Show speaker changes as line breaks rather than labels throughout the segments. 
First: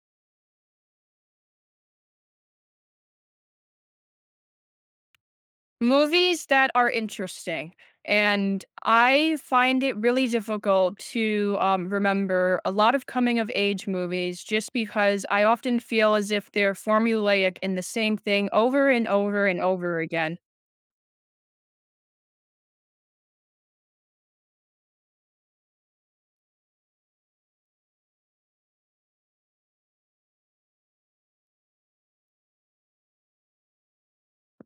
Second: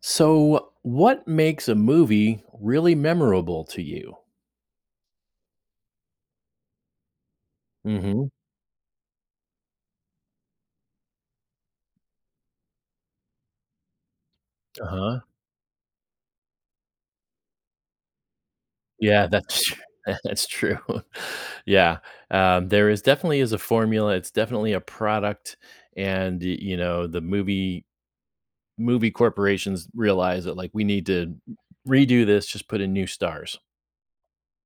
So, what makes a movie really memorable to you?
Movies that are interesting,
hmm
and I find it really difficult to, remember a lot of coming of age movies just
Uh-huh.
because I often feel as if they're formulaic in the same thing over and
Yeah,
over and
that's tr-
over again.
that's true. yeah, there is definitely is a formula. It's definitely a product, and you know the movie corporations realize that like we need to redo this. Just put in new stars.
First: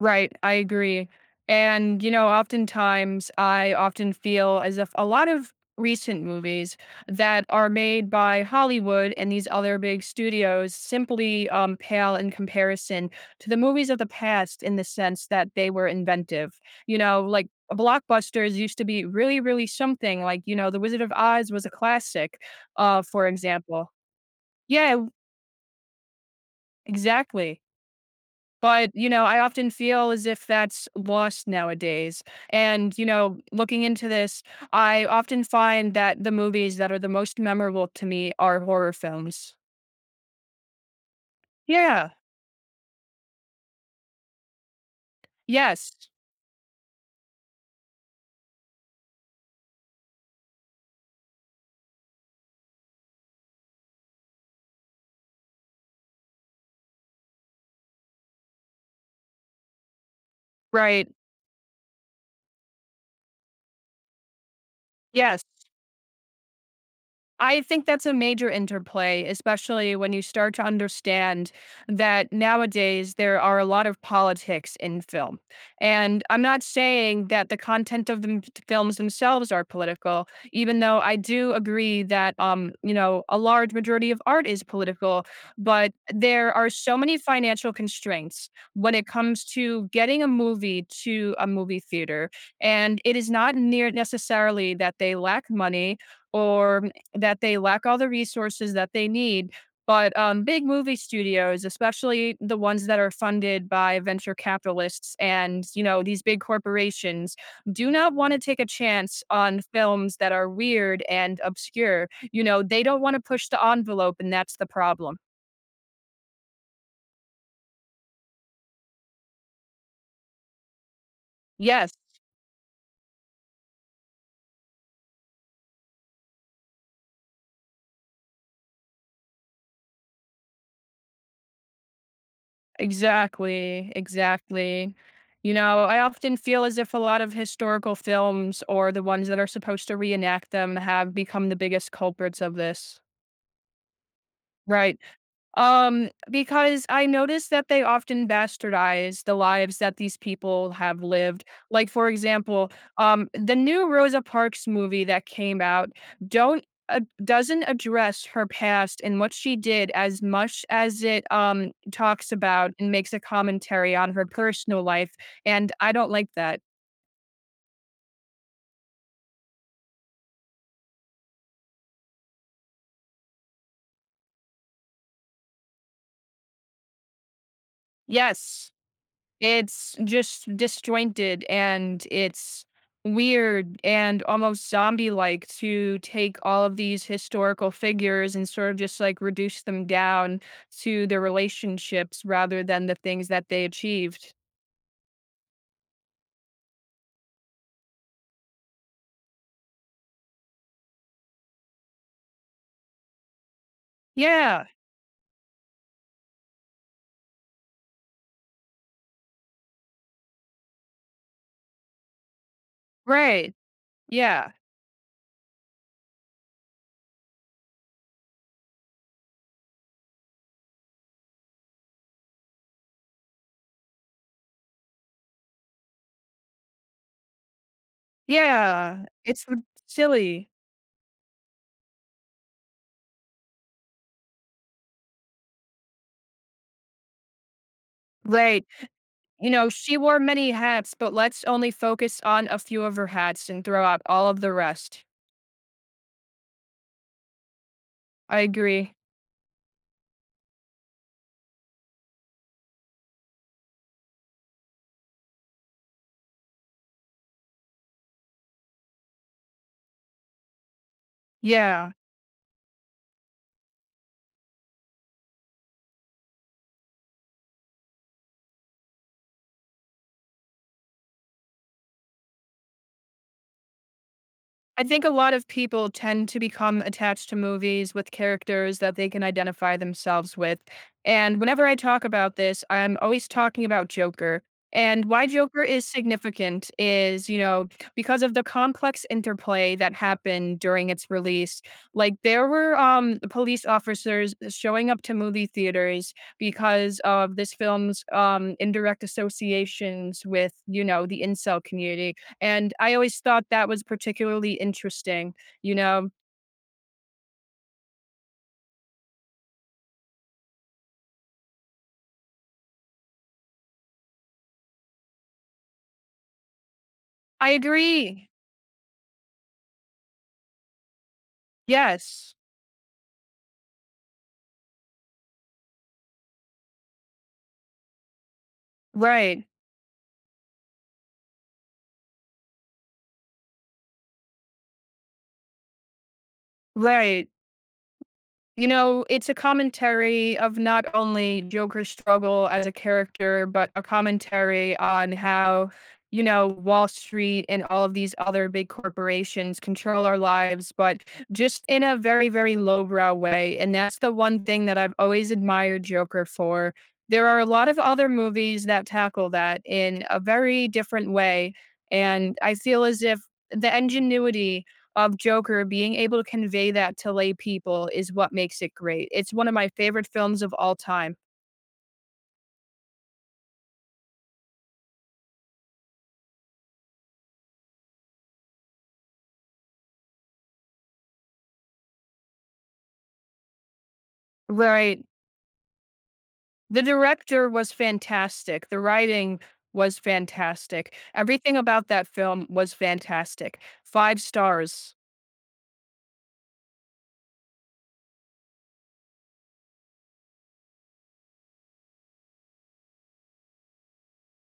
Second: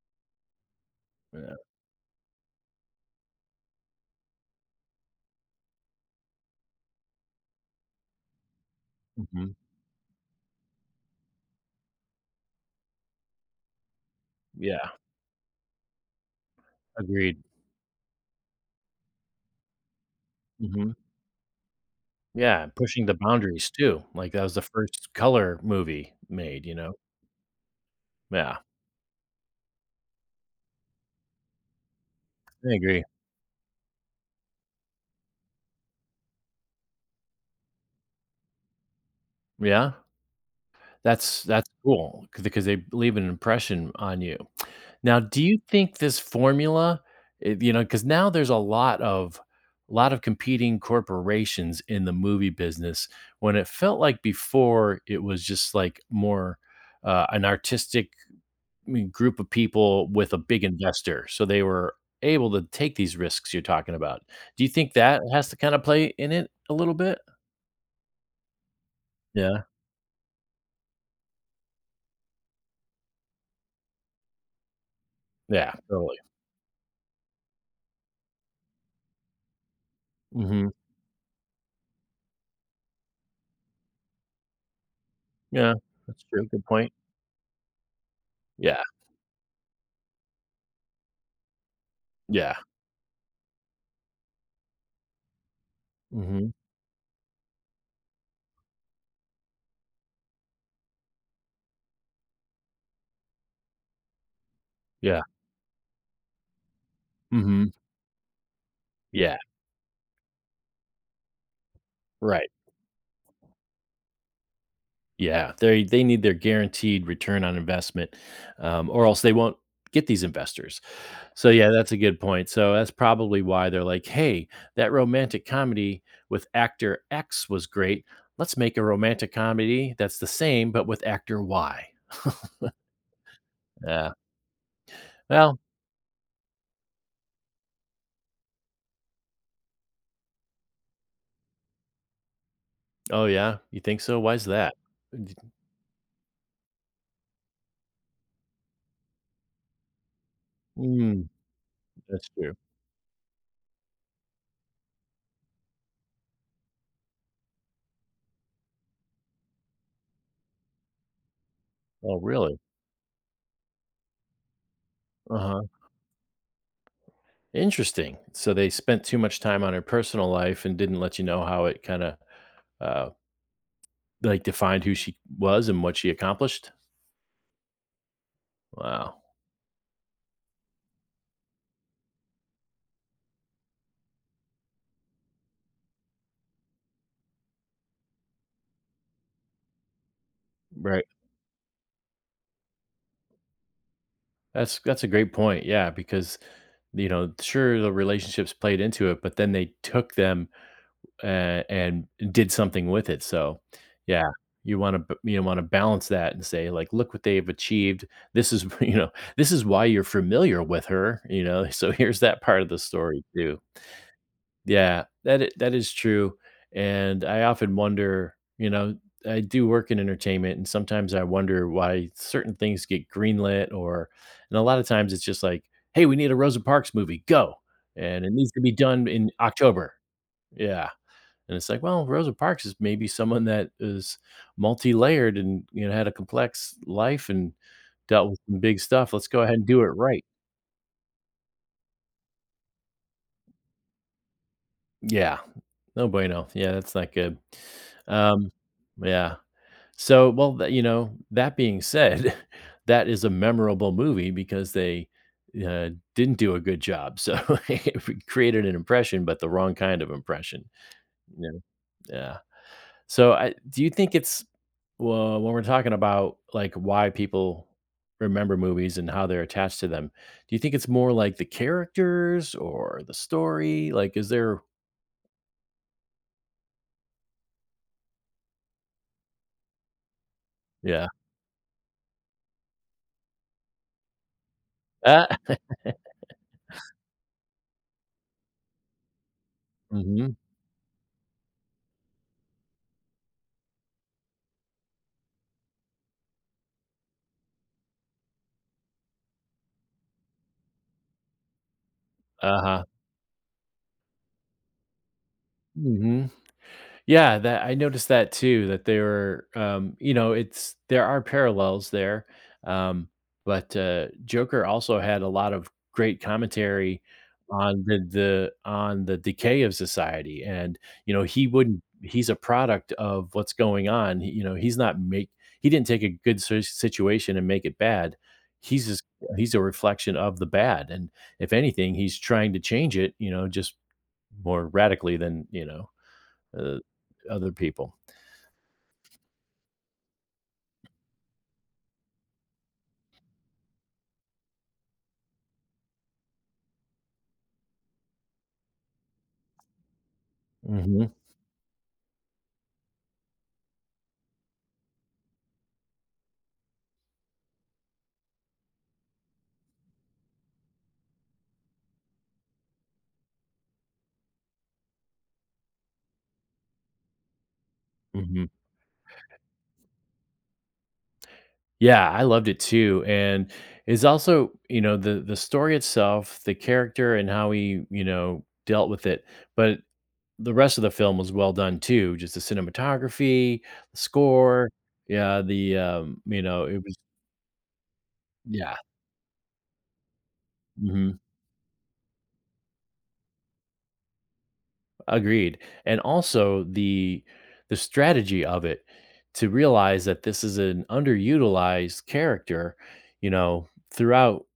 Right, I agree.
Yeah.
And, you know, oftentimes I often feel as if a lot of recent movies that are made by Hollywood and these
hmm
other big studios simply pale in comparison to the movies of the past in the
Yeah.
sense that they were inventive. You know,
Agreed.
like blockbusters used to be really, really something. Like, you know, The
hmm
Wizard of Oz was a classic,
Yeah, pushing the
for
boundaries
example.
too. Like that was the
Yeah,
first color movie made. You know.
exactly.
Yeah,
But, you know, I often feel as if that's lost nowadays.
I
And,
agree.
you know, looking into this, I often find that the movies that are the most memorable to me are horror films.
Yeah. That's
Yeah.
cool because they leave an impression on you. Now, do you
Yes.
think this formula, you know, because now there's a lot of competing corporations in the movie business. When it felt like before, it was just like more an artistic, I mean, group of people with a big
Right.
investor, so they were able to take these risks you're talking about. Do you think that
Yes.
has to kind of play in it a little bit?
I think that's a major interplay,
Yeah,
especially when you start to understand that nowadays there are a lot of politics in film.
yeah, totally.
And I'm not saying that the content of the films themselves are political,
hmm
even though I do agree that, you know, a large majority of art is political.
Yeah,
But
that's true.
there
Good
are
point.
so many financial constraints
Yeah.
when it comes to getting a movie to a movie theater.
Yeah.
And it is not near necessarily that they lack money
Mhm.
or that they lack all the resources that they need. But big movie studios, especially the ones that are funded by venture capitalists
Yeah.
and you know these big corporations,
Mhm.
do not want to take a chance
Yeah.
on films that are weird and obscure. You
Right.
know they don't want to push the envelope, and that's the problem.
Yeah. They need their guaranteed return on investment, or else they won't get these investors. So yeah, that's
Yes,
a good point. So that's probably why they're like, "Hey, that romantic comedy with actor X was great. Let's make a romantic comedy that's the same, but with actor Y."
exactly,
Yeah.
exactly. You
Well,
know, I often feel as if a lot of historical films or the ones that are supposed to reenact them have become the biggest culprits of this.
oh yeah, you think so? Why's that?
Right. Because I noticed that they often bastardize the lives that these people have
Mm,
lived. Like, for
that's true.
example, the new Rosa Parks movie that came out don't doesn't address her past and what she did as much as it
Oh,
talks
really?
about and makes a commentary on her personal life,
Uh-huh.
and I don't like that.
Interesting. So they spent too much time on her personal life and didn't let you know how it kinda, uh, like, defined who she was and what she accomplished?
Yes.
Wow.
It's just disjointed and it's weird and almost zombie like to take all of these historical figures and sort of just like reduce them down
Right.
to their relationships rather than the things that they achieved.
That's a great point, yeah, because, you know, sure, the relationships played into it, but then they took them, and did something with it, so, yeah,
Yeah,
you wanna you wanna balance that and say, like, "Look what they've achieved. This is" you know, "This is why you're familiar with her," you know? So here's that part of the story
right.
too.
Yeah,
Yeah, that is true, and I often wonder, you know, I do work in entertainment, and sometimes I wonder why certain things get greenlit, or and a lot of times it's just like, "Hey, we need a Rosa Parks movie, go," and it needs to be
yeah.
done in
It's
October.
silly.
Yeah, and it's like, well, Rosa Parks is maybe someone that is multi-layered and, you know, had a complex life and dealt with some
Right.
big stuff. Let's go
You
ahead and
know,
do it
she wore
right.
many hats, but let's only focus on a few of her hats and throw out all of the rest.
Yeah, no bueno. Yeah, that's not good.
I
Um,
agree.
yeah. So, well, th you know, that being said, that is a memorable movie because they, didn't do a good job. So, it created an impression, but the wrong kind of impression. Yeah.
Yeah.
Yeah. So, I do you think it's, well, when we're talking about, like, why people remember movies and how they're attached to them, do you think it's more like the characters or the story? Like, is there?
I think a lot of people tend to become attached to movies with characters that they can identify themselves with.
Yeah.
And whenever I talk about this, I'm always talking about Joker. And
Uh
why Joker is significant is, you know, because of the complex interplay that
Mhm.
happened during its release. Like there were police officers showing up to movie theaters because of this film's indirect associations with, you know, the incel community and
Uh-huh.
I always thought that was particularly interesting, you know?
Mhm. Yeah, that I noticed that too, that they were, you know, it's there are parallels there. Um, but Joker also had a lot of great commentary
I
on
agree.
the on the decay of society. And, you know, he wouldn't he's
Yes.
a product of what's going on. You know, he's not make he didn't take a good situation and make it bad. He's just,
Right.
he's a reflection of the bad. And if anything, he's trying to change it, you know, just more radically than, you know, uh,
Right.
other people.
You know, it's a commentary of not only Joker's struggle as a character, but a commentary on how, you know, Wall Street and all of these other big corporations control our lives, but
Mhm,
just in a very, very lowbrow way. And that's the one thing that I've always admired Joker for. There are a lot of other movies that tackle that in a very different way. And I feel as if the ingenuity of Joker being able to convey that to lay people is what
mhm.
makes it great. It's one of my favorite films of all time.
Yeah, I loved it too, and it's also, you know, the story itself, the character and how he, you know, dealt with it, but the rest of the film was well done too, just the cinematography, the score,
Right.
yeah, you know,
The
it was.
director was fantastic.
yeah,
The writing was fantastic.
mhm.
Everything about that film was fantastic. 5 stars.
Agreed. And also the strategy of it, to realize that this is an underutilized character, you know, throughout,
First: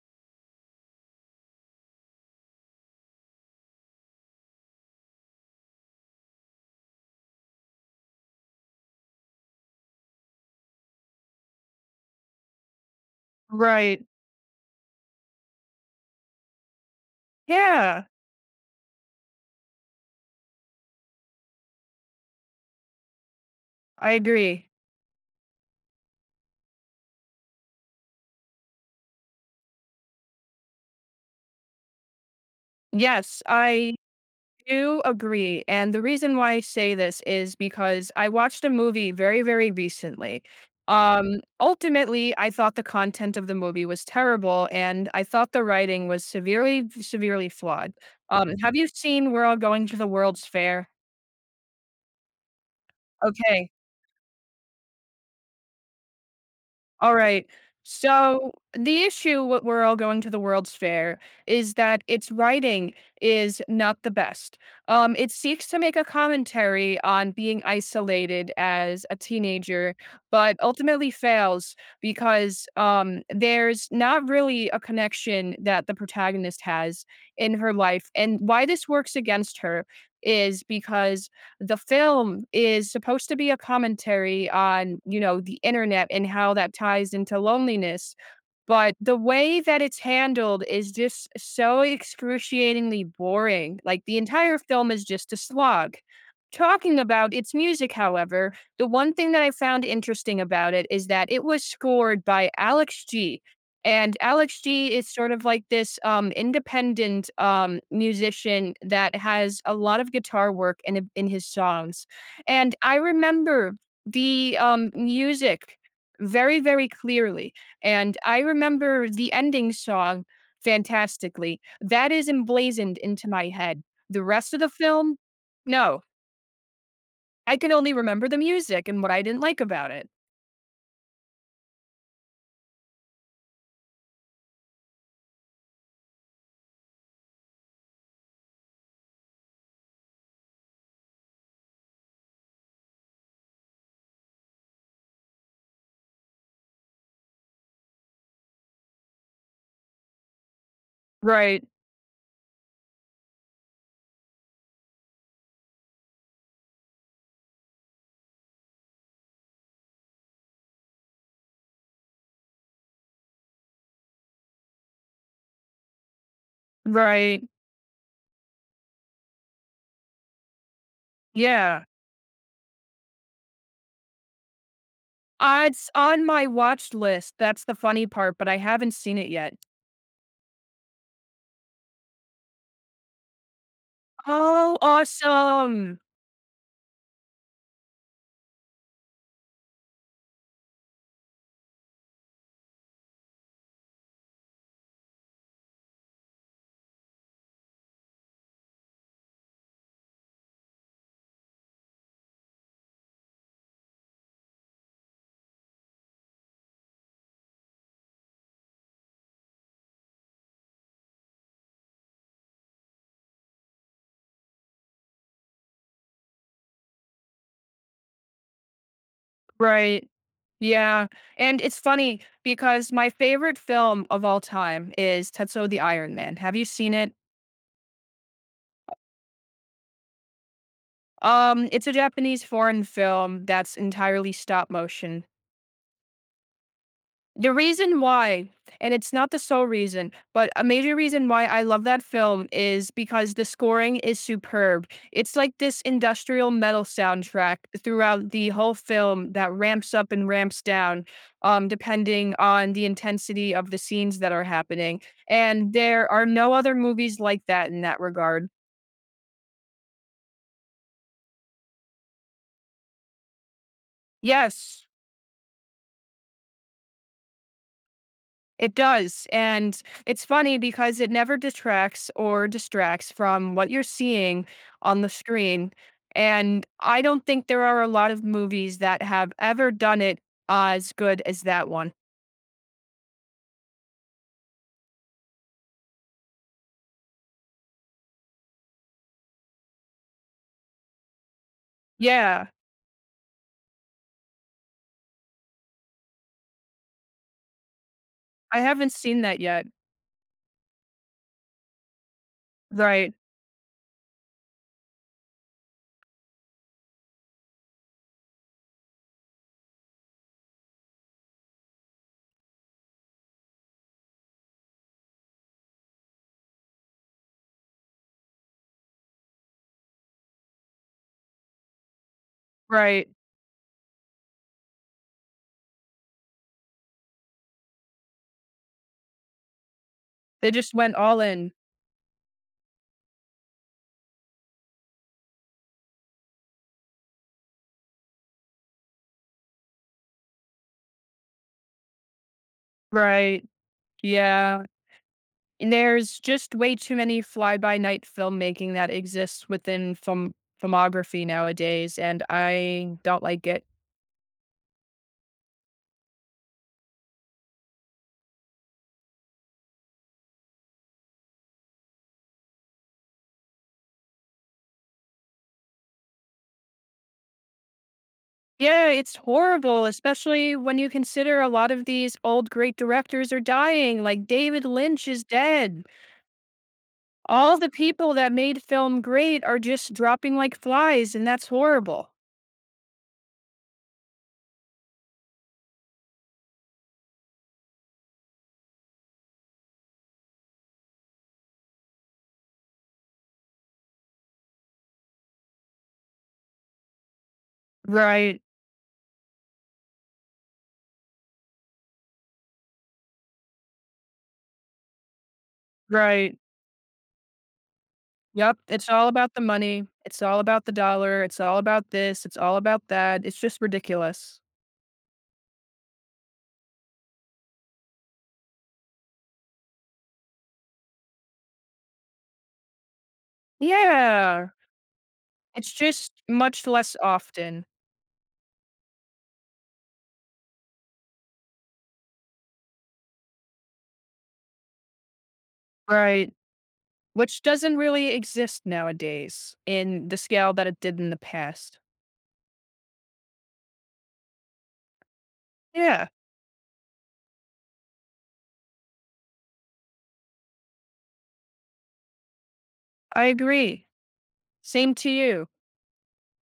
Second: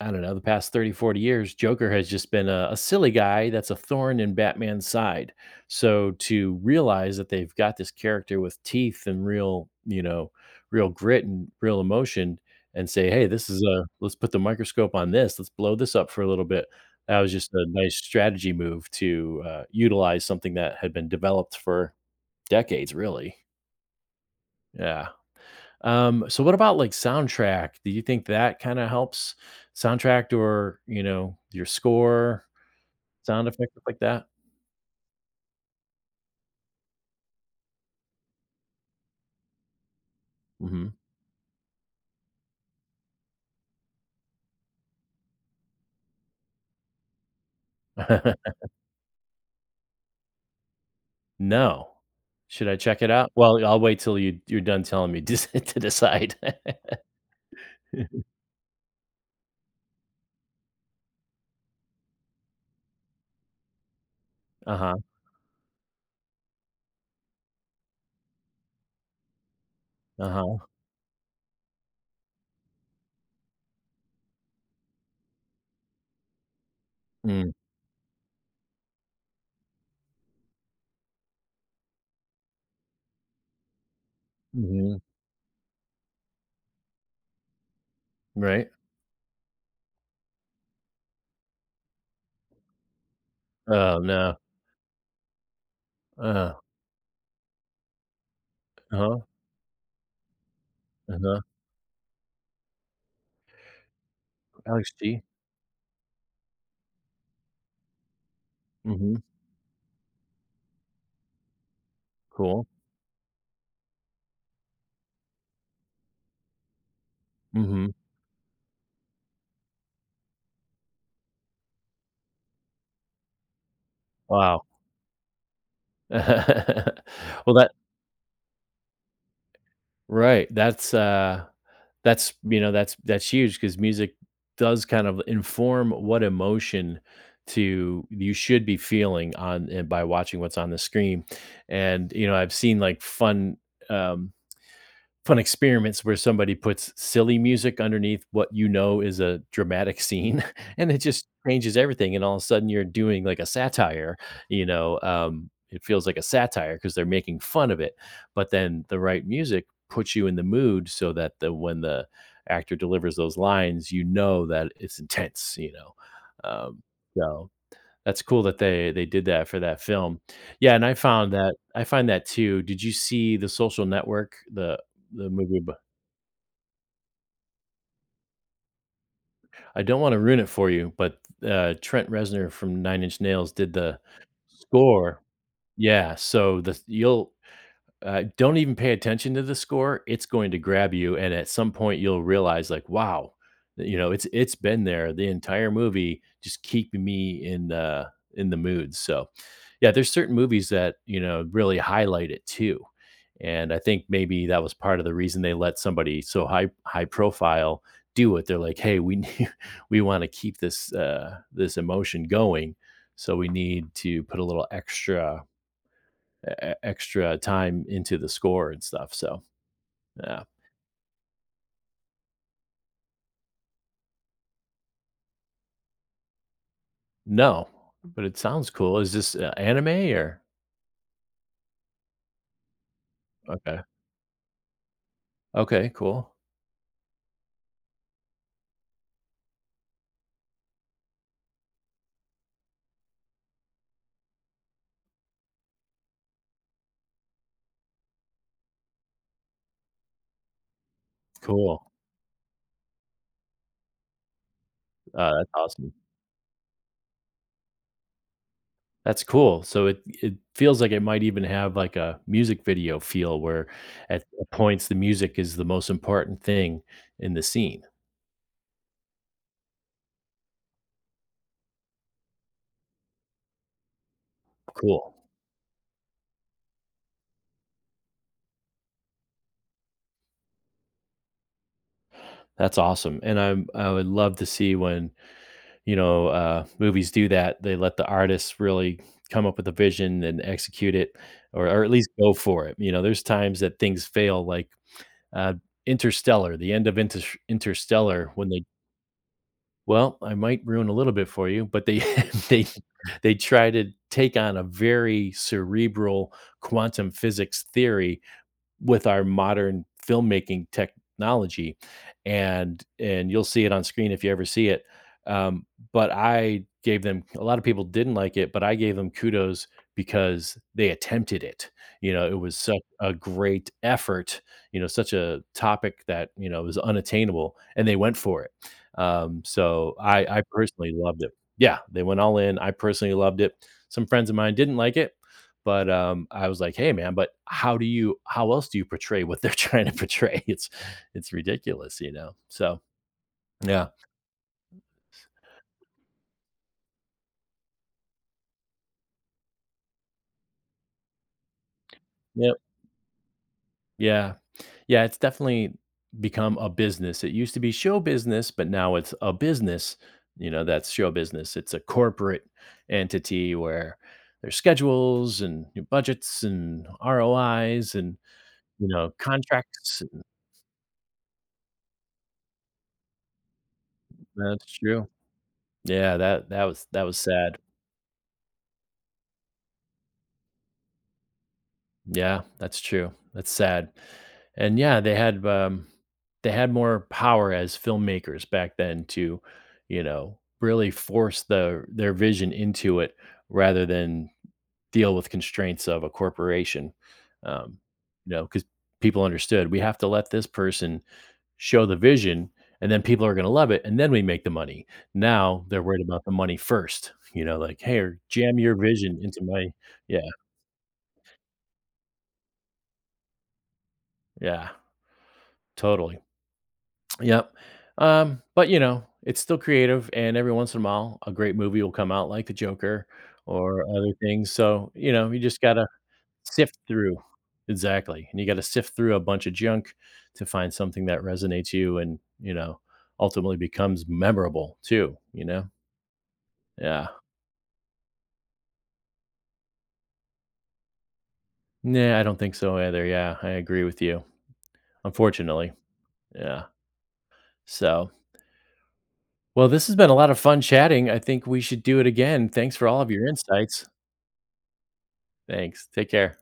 I don't know, the past 30, 40 years, Joker has just been a silly guy that's a thorn in Batman's side. So to realize that they've got this character with teeth and real, you know, real grit and real emotion and say, hey, this is a,
Right.
let's put the microscope on this, let's blow this up for a little bit. That was just a nice
Yeah,
strategy move to utilize something that had been developed for decades, really.
I agree.
Yeah. So what about like soundtrack? Do you think that kind of helps soundtrack, or, you know, your score,
Yes,
sound effects stuff
I
like that?
do agree. And the reason why I say this is because I watched a movie very, very recently.
Mhm.
Ultimately, I thought the content of the movie was terrible and I thought the writing was severely, severely flawed. Have you seen We're All Going to the World's Fair?
No. Should I check it out? Well,
Okay.
I'll wait till you're done telling me to decide.
All right. So the issue what we're all going to the World's Fair is that its writing is not the best.
Uh-huh,
It seeks to make a commentary on being isolated as a teenager, but
uh-huh.
ultimately fails because there's not really a connection that the protagonist has
Mm,
in her life. And why this works against her is because the film is supposed to be a commentary
mhm,
on, you know, the internet and how that ties into loneliness
right.
but the way that it's handled is just so excruciatingly boring.
Oh,
Like, the
no.
entire film is just a slog.
Uh,
Talking about its music, however, the one
uh-huh,
thing that I found interesting about it is that
uh-huh.
it was scored by Alex G. And Alex
Alex
G is
G.
sort of like this independent musician that
Mhm,
has a lot of guitar work in his songs.
cool.
And I remember the music very, very clearly.
Mhm,
And I remember the ending song fantastically. That is emblazoned into my head. The rest of
wow.
the film, no.
Well,
I can
that
only remember the music and what I didn't like about it.
right, that's, you know, that's huge because music does kind of inform what emotion to you should be feeling on and by watching what's on the screen, and, you know, I've seen, like, um fun experiments where somebody puts silly music underneath what you know is a dramatic scene, and it just
Right,
changes everything, and all of a sudden you're doing, like, a satire, you know, it feels like a satire because 'cause they're making fun of it, but then the right music puts you in the mood so that the when the actor delivers those lines, you know that it's intense, um,
right.
so that's cool that they did that for that film. Yeah, and
Yeah.
I find that too. Did you see The Social Network, the movie?
It's on my watch list. That's the funny part, but I haven't seen it yet.
I don't want to ruin it for you, but Trent Reznor from Nine Inch Nails did the
Oh,
score.
awesome.
Yeah, so the you'll don't even pay attention to the score. It's going to grab you, and at some point, you'll realize, like, wow, you know, it's been there the entire movie, just keeping me in the mood. So, yeah, there's certain movies that you know really highlight it too, and I think maybe that was part of the reason they let somebody so high profile do it. They're like, hey, we need, we want to keep this this emotion going, so we need to put a little extra extra time into the score and stuff. So,
Right.
yeah.
Yeah. And it's funny because my favorite film of all time is Tetsuo the Iron Man. Have you seen it?
No, but it sounds cool. Is this, anime or?
It's a Japanese foreign film that's
Okay.
entirely stop motion.
Okay, cool.
The reason why, and it's not the sole reason, but a major reason why I love that film is because the scoring is superb. It's like this industrial metal soundtrack throughout the whole film that ramps up and ramps down,
Cool.
depending on the intensity of the scenes that are happening.
That's
And
awesome.
there are no other movies like that in that regard.
That's cool. So it feels like it might even have, like, a music video feel where at
Yes,
points the music is the most important thing in the scene.
it does, and it's funny because it never detracts or distracts from what you're seeing on the
Cool.
screen, and I don't think there are a lot of movies that have ever done it as good as that one.
That's awesome, and I would love to see when, you know, movies do that. They let the artists really come up with a vision and execute it, or at least go
Yeah,
for it. You know, there's times that things fail, like uh, Interstellar, the end of Interstellar, when
I
they,
haven't seen that yet.
well, I might ruin a little bit for you, but they they
Right,
they try to take on a very cerebral quantum physics theory with our modern filmmaking technology, and you'll see it on screen if you ever see it. Um, but I gave them, a lot of people didn't like it, but I gave them kudos because they attempted it. You know, it was such
right.
a great effort. You know, such a topic that you know was unattainable, and they went for it. So I
They just
personally
went
loved
all
it.
in.
Yeah, they went all in. I personally loved it. Some friends of mine didn't like it, but I was like, "Hey, man, but how do you? How else do you portray what they're trying to portray? It's ridiculous, you know." So
Right,
yeah,
yeah, and there's just way too many fly-by-night filmmaking that exists within film filmography nowadays, and
yep,
I don't like it.
yeah, yeah. It's definitely become a business. It used to be show business, but now it's a business. You know, that's show business. It's a corporate entity where there's schedules and budgets and ROIs and you
Yeah,
know
it's horrible,
contracts.
especially when you consider a lot of these old great directors are dying, like David
That's true.
Lynch is dead.
Yeah, that that was
All
sad.
the people that made film great are just dropping like flies, and that's horrible.
Yeah, that's true. That's sad. And yeah, they had more power as filmmakers back then to, you know, really force their vision into it rather than deal with constraints of a corporation. Um, you
Right,
know, because people understood we have to let this person show the vision and then people are going to love it and then we make the money. Now they're worried about the
right.
money first, you know, like, hey, jam
Yep,
your
it's all
vision
about the
into my,
money.
yeah,
It's all about the dollar. It's all about this. It's all about that. It's just ridiculous.
yeah, totally. Yep. But you know, it's still creative and every once in a while a great movie will come out like The Joker or other
Yeah,
things. So, you know, you just
it's
gotta
just much
sift
less
through.
often.
Exactly. And you gotta sift through a bunch of junk to find something that resonates you and, you know, ultimately becomes memorable too, you know?
Right.
Yeah.
Which doesn't really exist nowadays in the scale that it did in the past.
Nah, I don't think so either. Yeah, I agree with you. Unfortunately.
Yeah,
Yeah. So, well, this has been a lot of fun chatting. I think we should do it again. Thanks for all of your
I
insights.
agree. Same to you.
Thanks. Take care.